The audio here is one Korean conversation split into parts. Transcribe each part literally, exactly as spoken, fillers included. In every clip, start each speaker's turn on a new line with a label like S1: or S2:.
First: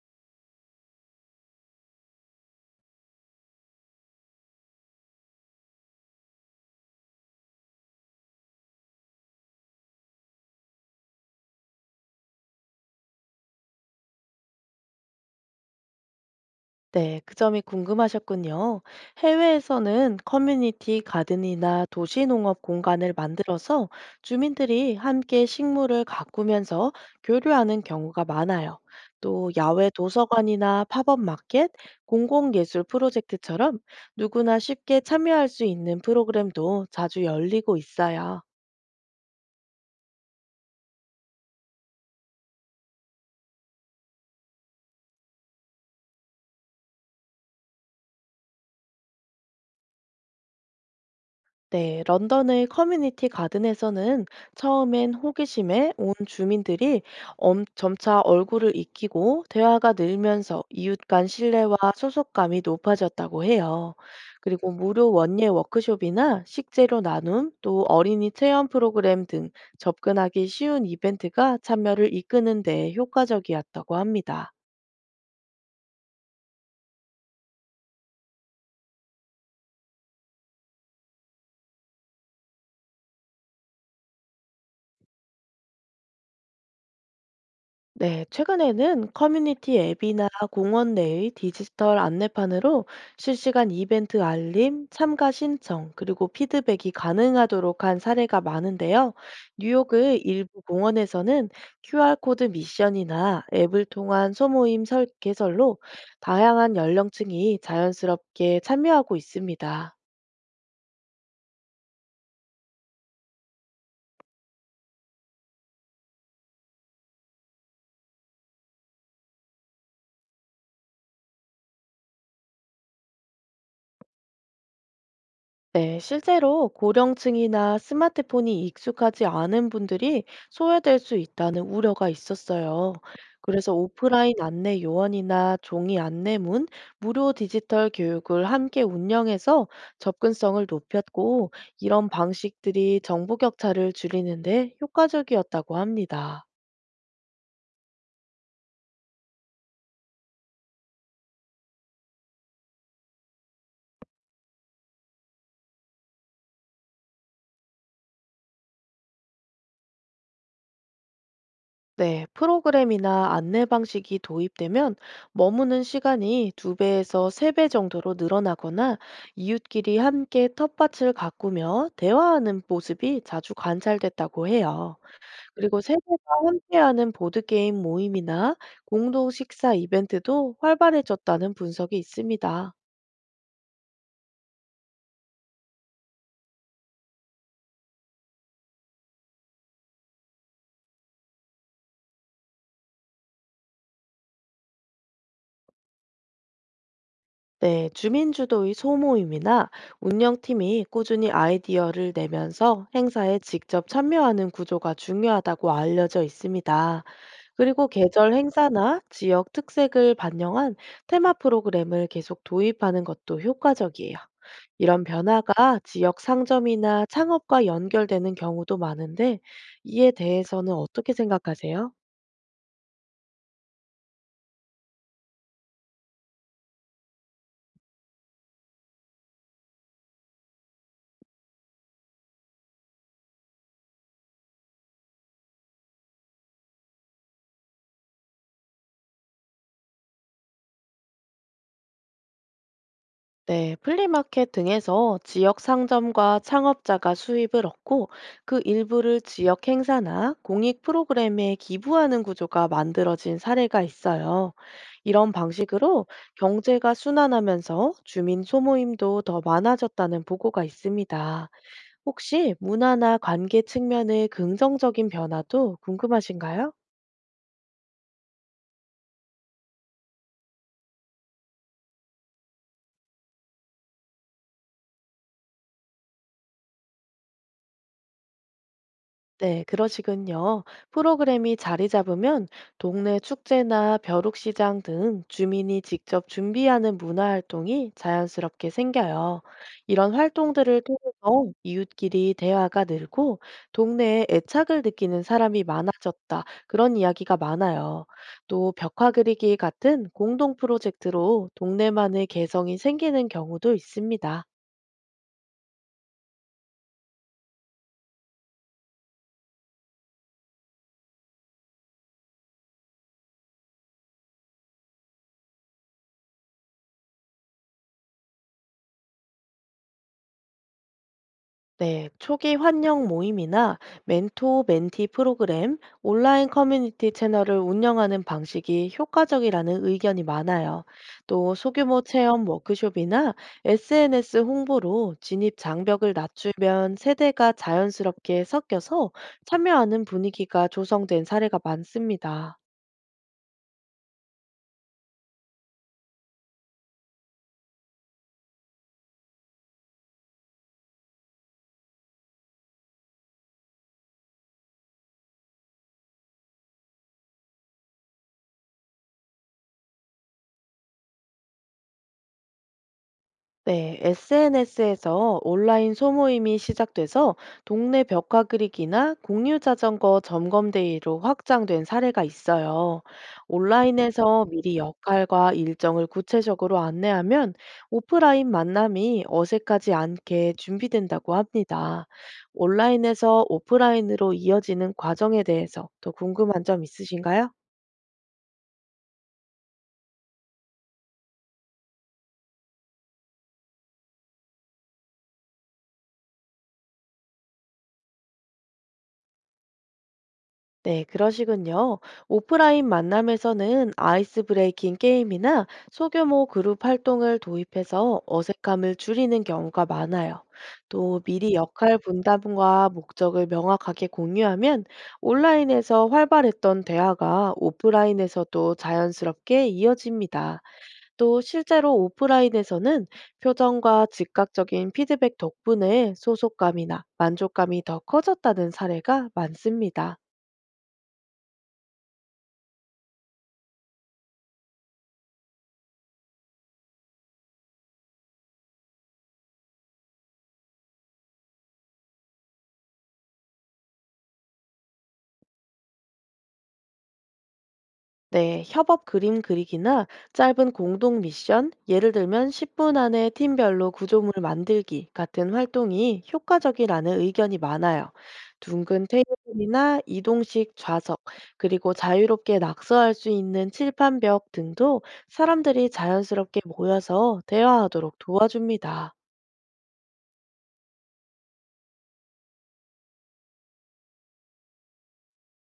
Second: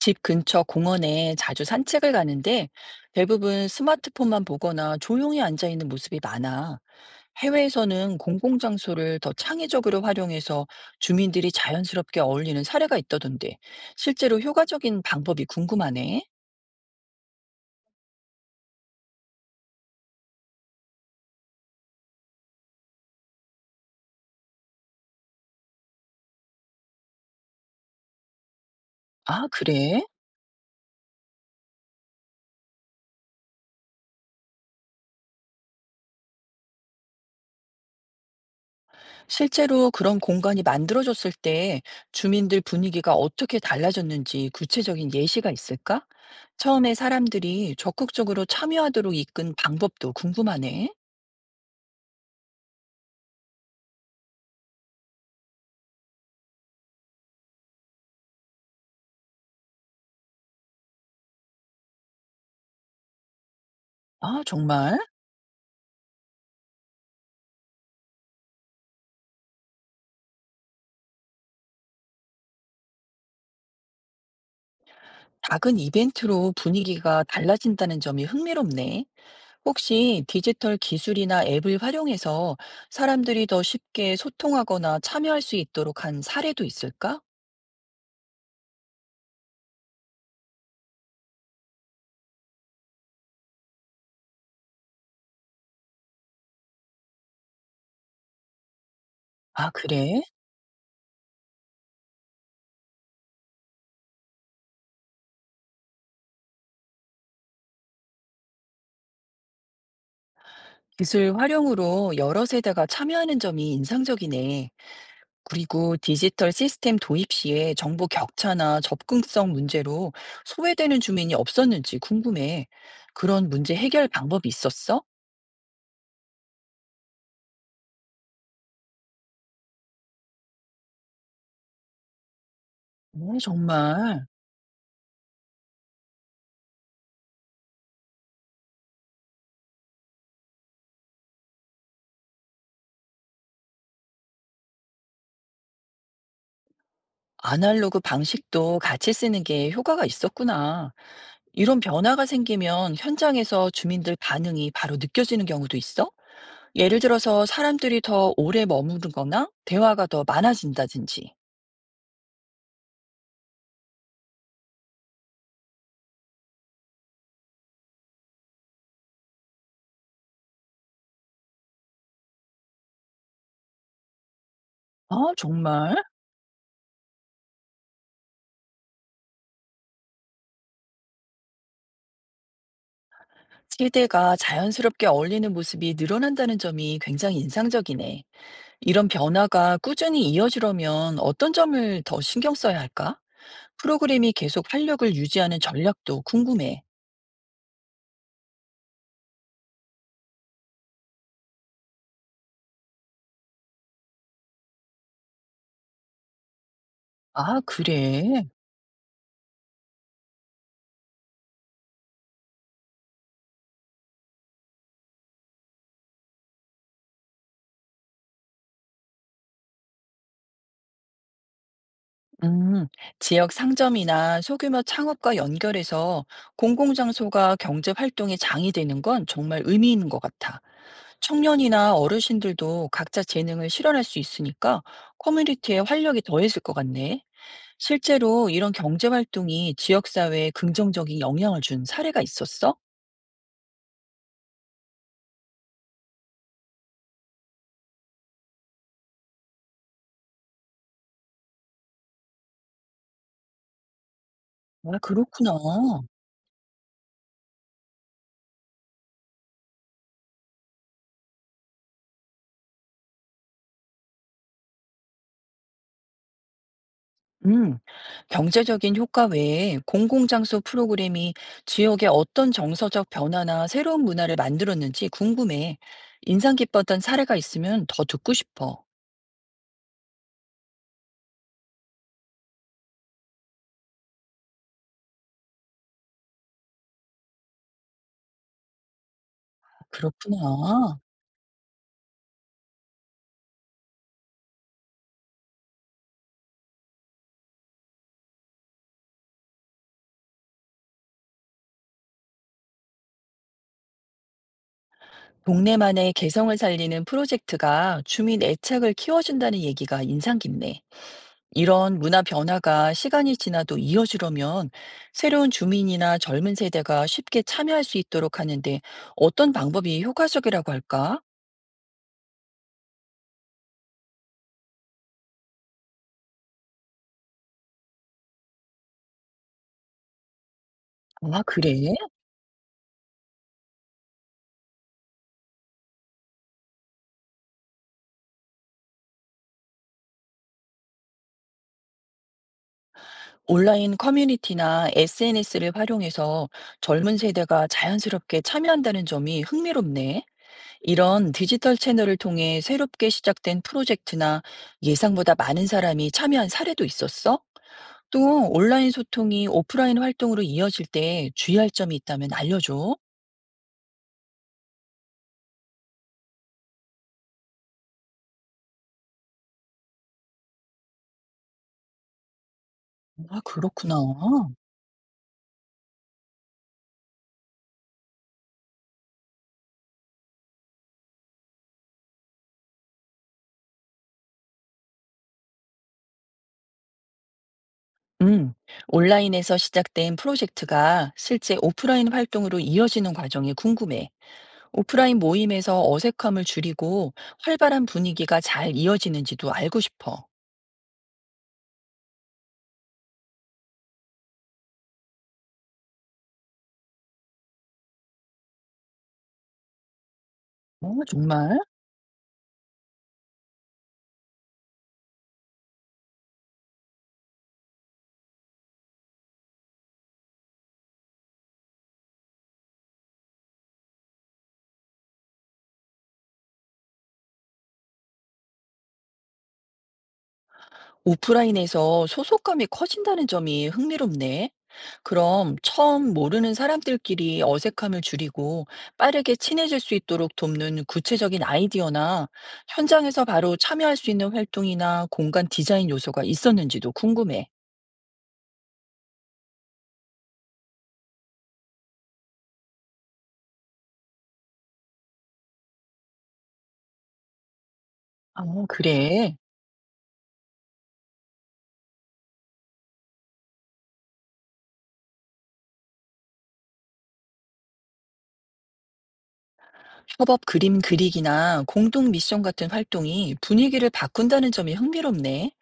S1: 집 근처 공원에 자주 산책을 가는데 대부분 스마트폰만 보거나 조용히 앉아 있는 모습이 많아. 해외에서는 공공장소를 더 창의적으로 활용해서 주민들이 자연스럽게 어울리는 사례가 있다던데 실제로 효과적인 방법이 궁금하네.
S2: 네, 그 점이 궁금하셨군요. 해외에서는 커뮤니티 가든이나 도시 농업 공간을 만들어서 주민들이 함께 식물을 가꾸면서 교류하는 경우가 많아요.
S1: 아,
S2: 또 야외
S1: 그래?
S2: 도서관이나 팝업 마켓, 공공예술 프로젝트처럼 누구나 쉽게 참여할 수 있는 프로그램도 자주 열리고 있어요.
S1: 실제로 그런 공간이 만들어졌을 때 주민들 분위기가 어떻게 달라졌는지 구체적인 예시가 있을까? 처음에 사람들이 적극적으로 참여하도록 이끈 방법도 궁금하네.
S2: 네, 런던의 커뮤니티 가든에서는 처음엔 호기심에 온 주민들이 엄- 점차 얼굴을 익히고 대화가 늘면서 이웃 간 신뢰와 소속감이 높아졌다고 해요.
S1: 아,
S2: 그리고
S1: 정말?
S2: 무료 원예 워크숍이나 식재료 나눔, 또 어린이 체험 프로그램 등 접근하기 쉬운 이벤트가 참여를 이끄는 데 효과적이었다고 합니다.
S1: 작은 이벤트로 분위기가 달라진다는 점이 흥미롭네. 혹시 디지털 기술이나 앱을 활용해서 사람들이 더 쉽게 소통하거나 참여할 수 있도록 한 사례도 있을까?
S2: 네, 최근에는 커뮤니티 앱이나 공원 내의 디지털 안내판으로 실시간 이벤트 알림, 참가 신청, 그리고 피드백이 가능하도록 한 사례가 많은데요.
S1: 아,
S2: 뉴욕의
S1: 그래?
S2: 일부 공원에서는 큐알코드 미션이나 앱을 통한 소모임 설- 개설로 다양한 연령층이 자연스럽게 참여하고 있습니다.
S1: 기술 활용으로 여러 세대가 참여하는 점이 인상적이네. 그리고 디지털 시스템 도입 시에 정보 격차나 접근성 문제로 소외되는 주민이 없었는지 궁금해. 그런 문제 해결 방법이 있었어?
S2: 네, 실제로 고령층이나 스마트폰이 익숙하지 않은 분들이 소외될 수 있다는 우려가 있었어요.
S1: 오,
S2: 그래서
S1: 정말.
S2: 오프라인 안내 요원이나 종이 안내문, 무료 디지털 교육을 함께 운영해서 접근성을 높였고, 이런 방식들이 정보 격차를 줄이는데 효과적이었다고 합니다.
S1: 아날로그 방식도 같이 쓰는 게 효과가 있었구나. 이런 변화가 생기면 현장에서 주민들 반응이 바로 느껴지는 경우도 있어? 예를 들어서 사람들이 더 오래 머무르거나 대화가 더 많아진다든지.
S2: 네, 프로그램이나 안내 방식이 도입되면 머무는 시간이 두배에서세 배 정도로 늘어나거나 이웃끼리 함께 텃밭을 가꾸며 대화하는 모습이 자주 관찰됐다고 해요.
S1: 아,
S2: 그리고
S1: 정말?
S2: 세대가 함께하는 보드게임 모임이나 공동 식사 이벤트도 활발해졌다는 분석이 있습니다.
S1: 세대가 자연스럽게 어울리는 모습이 늘어난다는 점이 굉장히 인상적이네. 이런 변화가 꾸준히 이어지려면 어떤 점을 더 신경 써야 할까? 프로그램이 계속 활력을 유지하는 전략도 궁금해.
S2: 네, 주민주도의 소모임이나 운영팀이 꾸준히 아이디어를 내면서 행사에 직접 참여하는 구조가 중요하다고 알려져 있습니다.
S1: 아,
S2: 그리고 계절
S1: 그래.
S2: 행사나 지역 특색을 반영한 테마 프로그램을 계속 도입하는 것도 효과적이에요. 이런 변화가 지역 상점이나 창업과 연결되는 경우도 많은데, 이에 대해서는 어떻게 생각하세요?
S1: 음, 지역 상점이나 소규모 창업과 연결해서 공공장소가 경제 활동의 장이 되는 건 정말 의미 있는 것 같아. 청년이나 어르신들도 각자 재능을 실현할 수 있으니까 커뮤니티에 활력이 더해질 것 같네. 실제로 이런 경제 활동이 지역 사회에 긍정적인 영향을 준 사례가 있었어?
S2: 네, 플리마켓 등에서 지역 상점과 창업자가 수입을 얻고 그 일부를 지역 행사나 공익 프로그램에 기부하는 구조가 만들어진 사례가 있어요.
S1: 아,
S2: 이런
S1: 그렇구나.
S2: 방식으로 경제가 순환하면서 주민 소모임도 더 많아졌다는 보고가 있습니다. 혹시 문화나 관계 측면의 긍정적인 변화도 궁금하신가요?
S1: 음, 경제적인 효과 외에 공공장소 프로그램이 지역에 어떤 정서적 변화나 새로운 문화를 만들었는지 궁금해. 인상 깊었던 사례가 있으면 더 듣고 싶어.
S2: 네, 그러시군요. 프로그램이 자리 잡으면 동네 축제나 벼룩시장 등 주민이 직접 준비하는 문화활동이 자연스럽게 생겨요. 이런 활동들을
S1: 그렇구나.
S2: 통해서 이웃끼리 대화가 늘고 동네에 애착을 느끼는 사람이 많아졌다. 그런 이야기가 많아요. 또 벽화 그리기 같은 공동 프로젝트로 동네만의 개성이 생기는 경우도 있습니다.
S1: 동네만의 개성을 살리는 프로젝트가 주민 애착을 키워준다는 얘기가 인상 깊네. 이런 문화 변화가 시간이 지나도 이어지려면 새로운 주민이나 젊은 세대가 쉽게 참여할 수 있도록 하는데 어떤 방법이 효과적이라고 할까?
S2: 네, 초기 환영 모임이나 멘토 멘티 프로그램, 온라인 커뮤니티 채널을 운영하는 방식이 효과적이라는 의견이 많아요.
S1: 아,
S2: 또
S1: 그래?
S2: 소규모 체험 워크숍이나 에스엔에스 홍보로 진입 장벽을 낮추면 세대가 자연스럽게 섞여서 참여하는 분위기가 조성된 사례가 많습니다.
S1: 온라인 커뮤니티나 에스엔에스를 활용해서 젊은 세대가 자연스럽게 참여한다는 점이 흥미롭네. 이런 디지털 채널을 통해 새롭게 시작된 프로젝트나 예상보다 많은 사람이 참여한 사례도 있었어? 또 온라인 소통이 오프라인 활동으로 이어질 때 주의할 점이 있다면 알려줘.
S2: 네, 에스엔에스에서 온라인 소모임이 시작돼서 동네 벽화 그리기나 공유 자전거 점검 대회로 확장된 사례가 있어요.
S1: 아, 그렇구나.
S2: 온라인에서 미리 역할과 일정을 구체적으로 안내하면 오프라인 만남이 어색하지 않게 준비된다고 합니다. 온라인에서 오프라인으로 이어지는 과정에 대해서 더 궁금한 점 있으신가요?
S1: 음, 온라인에서 시작된 프로젝트가 실제 오프라인 활동으로 이어지는 과정이 궁금해. 오프라인 모임에서 어색함을 줄이고 활발한 분위기가 잘 이어지는지도 알고 싶어.
S2: 네, 그러시군요. 오프라인 만남에서는 아이스 브레이킹 게임이나 소규모 그룹 활동을 도입해서 어색함을 줄이는 경우가 많아요.
S1: 어,
S2: 또 미리
S1: 정말?
S2: 역할 분담과 목적을 명확하게 공유하면 온라인에서 활발했던 대화가 오프라인에서도 자연스럽게 이어집니다. 또 실제로 오프라인에서는 표정과 즉각적인 피드백 덕분에 소속감이나 만족감이 더 커졌다는 사례가 많습니다.
S1: 오프라인에서 소속감이 커진다는 점이 흥미롭네. 그럼 처음 모르는 사람들끼리 어색함을 줄이고 빠르게 친해질 수 있도록 돕는 구체적인 아이디어나 현장에서 바로 참여할 수 있는 활동이나 공간 디자인 요소가 있었는지도 궁금해.
S2: 네, 협업 그림 그리기나 짧은 공동 미션, 예를 들면 십 분 안에 팀별로 구조물 만들기 같은 활동이 효과적이라는 의견이 많아요.
S1: 아,
S2: 둥근
S1: 그래.
S2: 테이블이나 이동식 좌석, 그리고 자유롭게 낙서할 수 있는 칠판벽 등도 사람들이 자연스럽게 모여서 대화하도록 도와줍니다.
S1: 협업 그림 그리기나 공동 미션 같은 활동이 분위기를 바꾼다는 점이 흥미롭네.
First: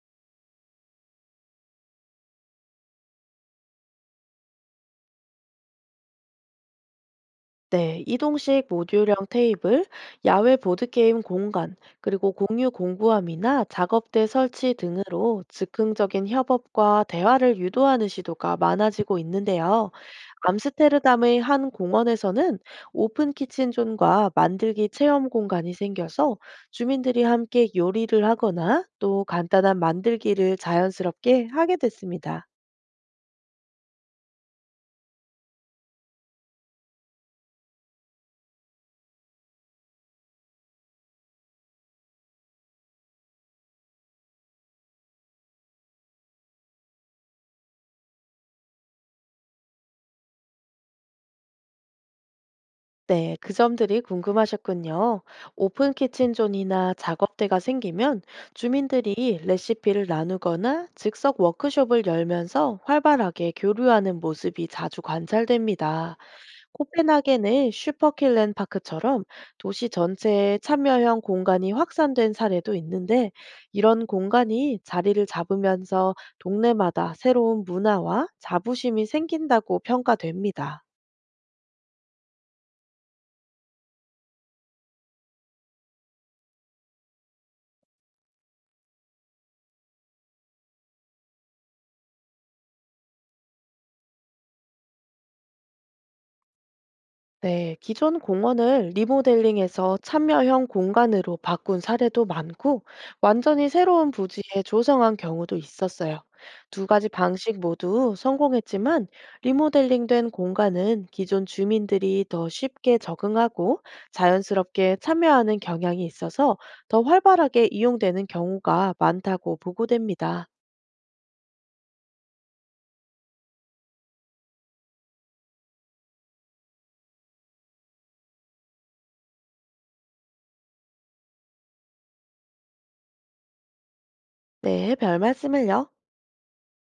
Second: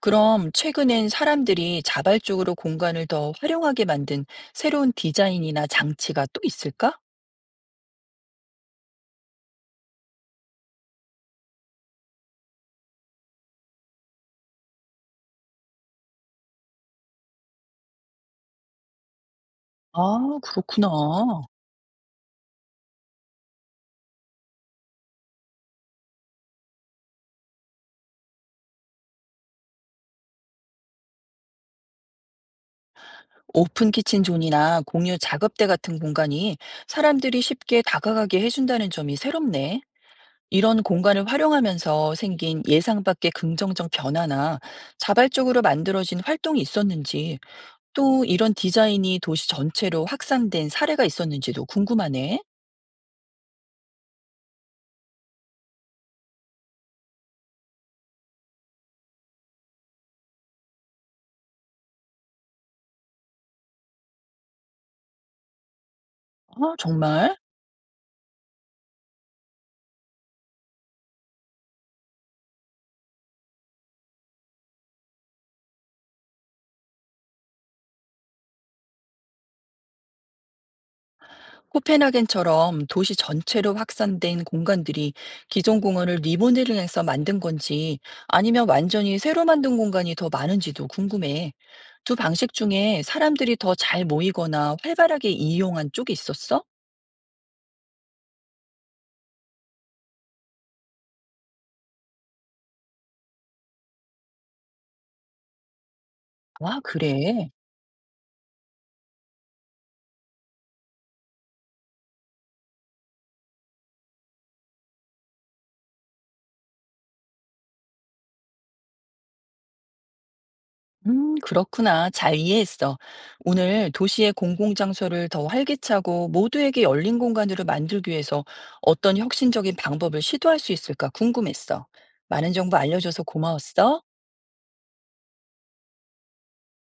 S1: 그럼 최근엔 사람들이 자발적으로 공간을 더 활용하게 만든 새로운 디자인이나 장치가 또 있을까?
S2: 네, 이동식 모듈형 테이블, 야외 보드게임 공간, 그리고 공유 공구함이나 작업대 설치 등으로 즉흥적인 협업과 대화를 유도하는 시도가 많아지고 있는데요.
S1: 아,
S2: 암스테르담의
S1: 그렇구나.
S2: 한 공원에서는 오픈 키친존과 만들기 체험 공간이 생겨서 주민들이 함께 요리를 하거나 또 간단한 만들기를 자연스럽게 하게 됐습니다.
S1: 오픈 키친 존이나 공유 작업대 같은 공간이 사람들이 쉽게 다가가게 해준다는 점이 새롭네. 이런 공간을 활용하면서 생긴 예상 밖의 긍정적 변화나 자발적으로 만들어진 활동이 있었는지 또 이런 디자인이 도시 전체로 확산된 사례가 있었는지도 궁금하네.
S2: 네, 그 점들이 궁금하셨군요. 오픈 키친존이나 작업대가 생기면 주민들이 레시피를 나누거나 즉석 워크숍을 열면서 활발하게 교류하는 모습이 자주 관찰됩니다.
S1: 아, 정말?
S2: 코펜하겐의 슈퍼킬렌 파크처럼 도시 전체에 참여형 공간이 확산된 사례도 있는데 이런 공간이 자리를 잡으면서 동네마다 새로운 문화와 자부심이 생긴다고 평가됩니다.
S1: 코펜하겐처럼 도시 전체로 확산된 공간들이 기존 공원을 리모델링해서 만든 건지 아니면 완전히 새로 만든 공간이 더 많은지도 궁금해. 두 방식 중에 사람들이 더 잘 모이거나 활발하게 이용한 쪽이 있었어?
S2: 네, 기존 공원을 리모델링해서 참여형 공간으로 바꾼 사례도 많고, 완전히 새로운 부지에 조성한 경우도 있었어요.
S1: 아,
S2: 두 가지
S1: 그래.
S2: 방식 모두 성공했지만, 리모델링된 공간은 기존 주민들이 더 쉽게 적응하고 자연스럽게 참여하는 경향이 있어서 더 활발하게 이용되는 경우가 많다고 보고됩니다.
S1: 음, 그렇구나. 잘 이해했어. 오늘 도시의 공공장소를 더 활기차고 모두에게 열린 공간으로 만들기 위해서 어떤 혁신적인 방법을 시도할 수 있을까 궁금했어. 많은 정보 알려줘서 고마웠어.
S2: 네, 별 말씀을요.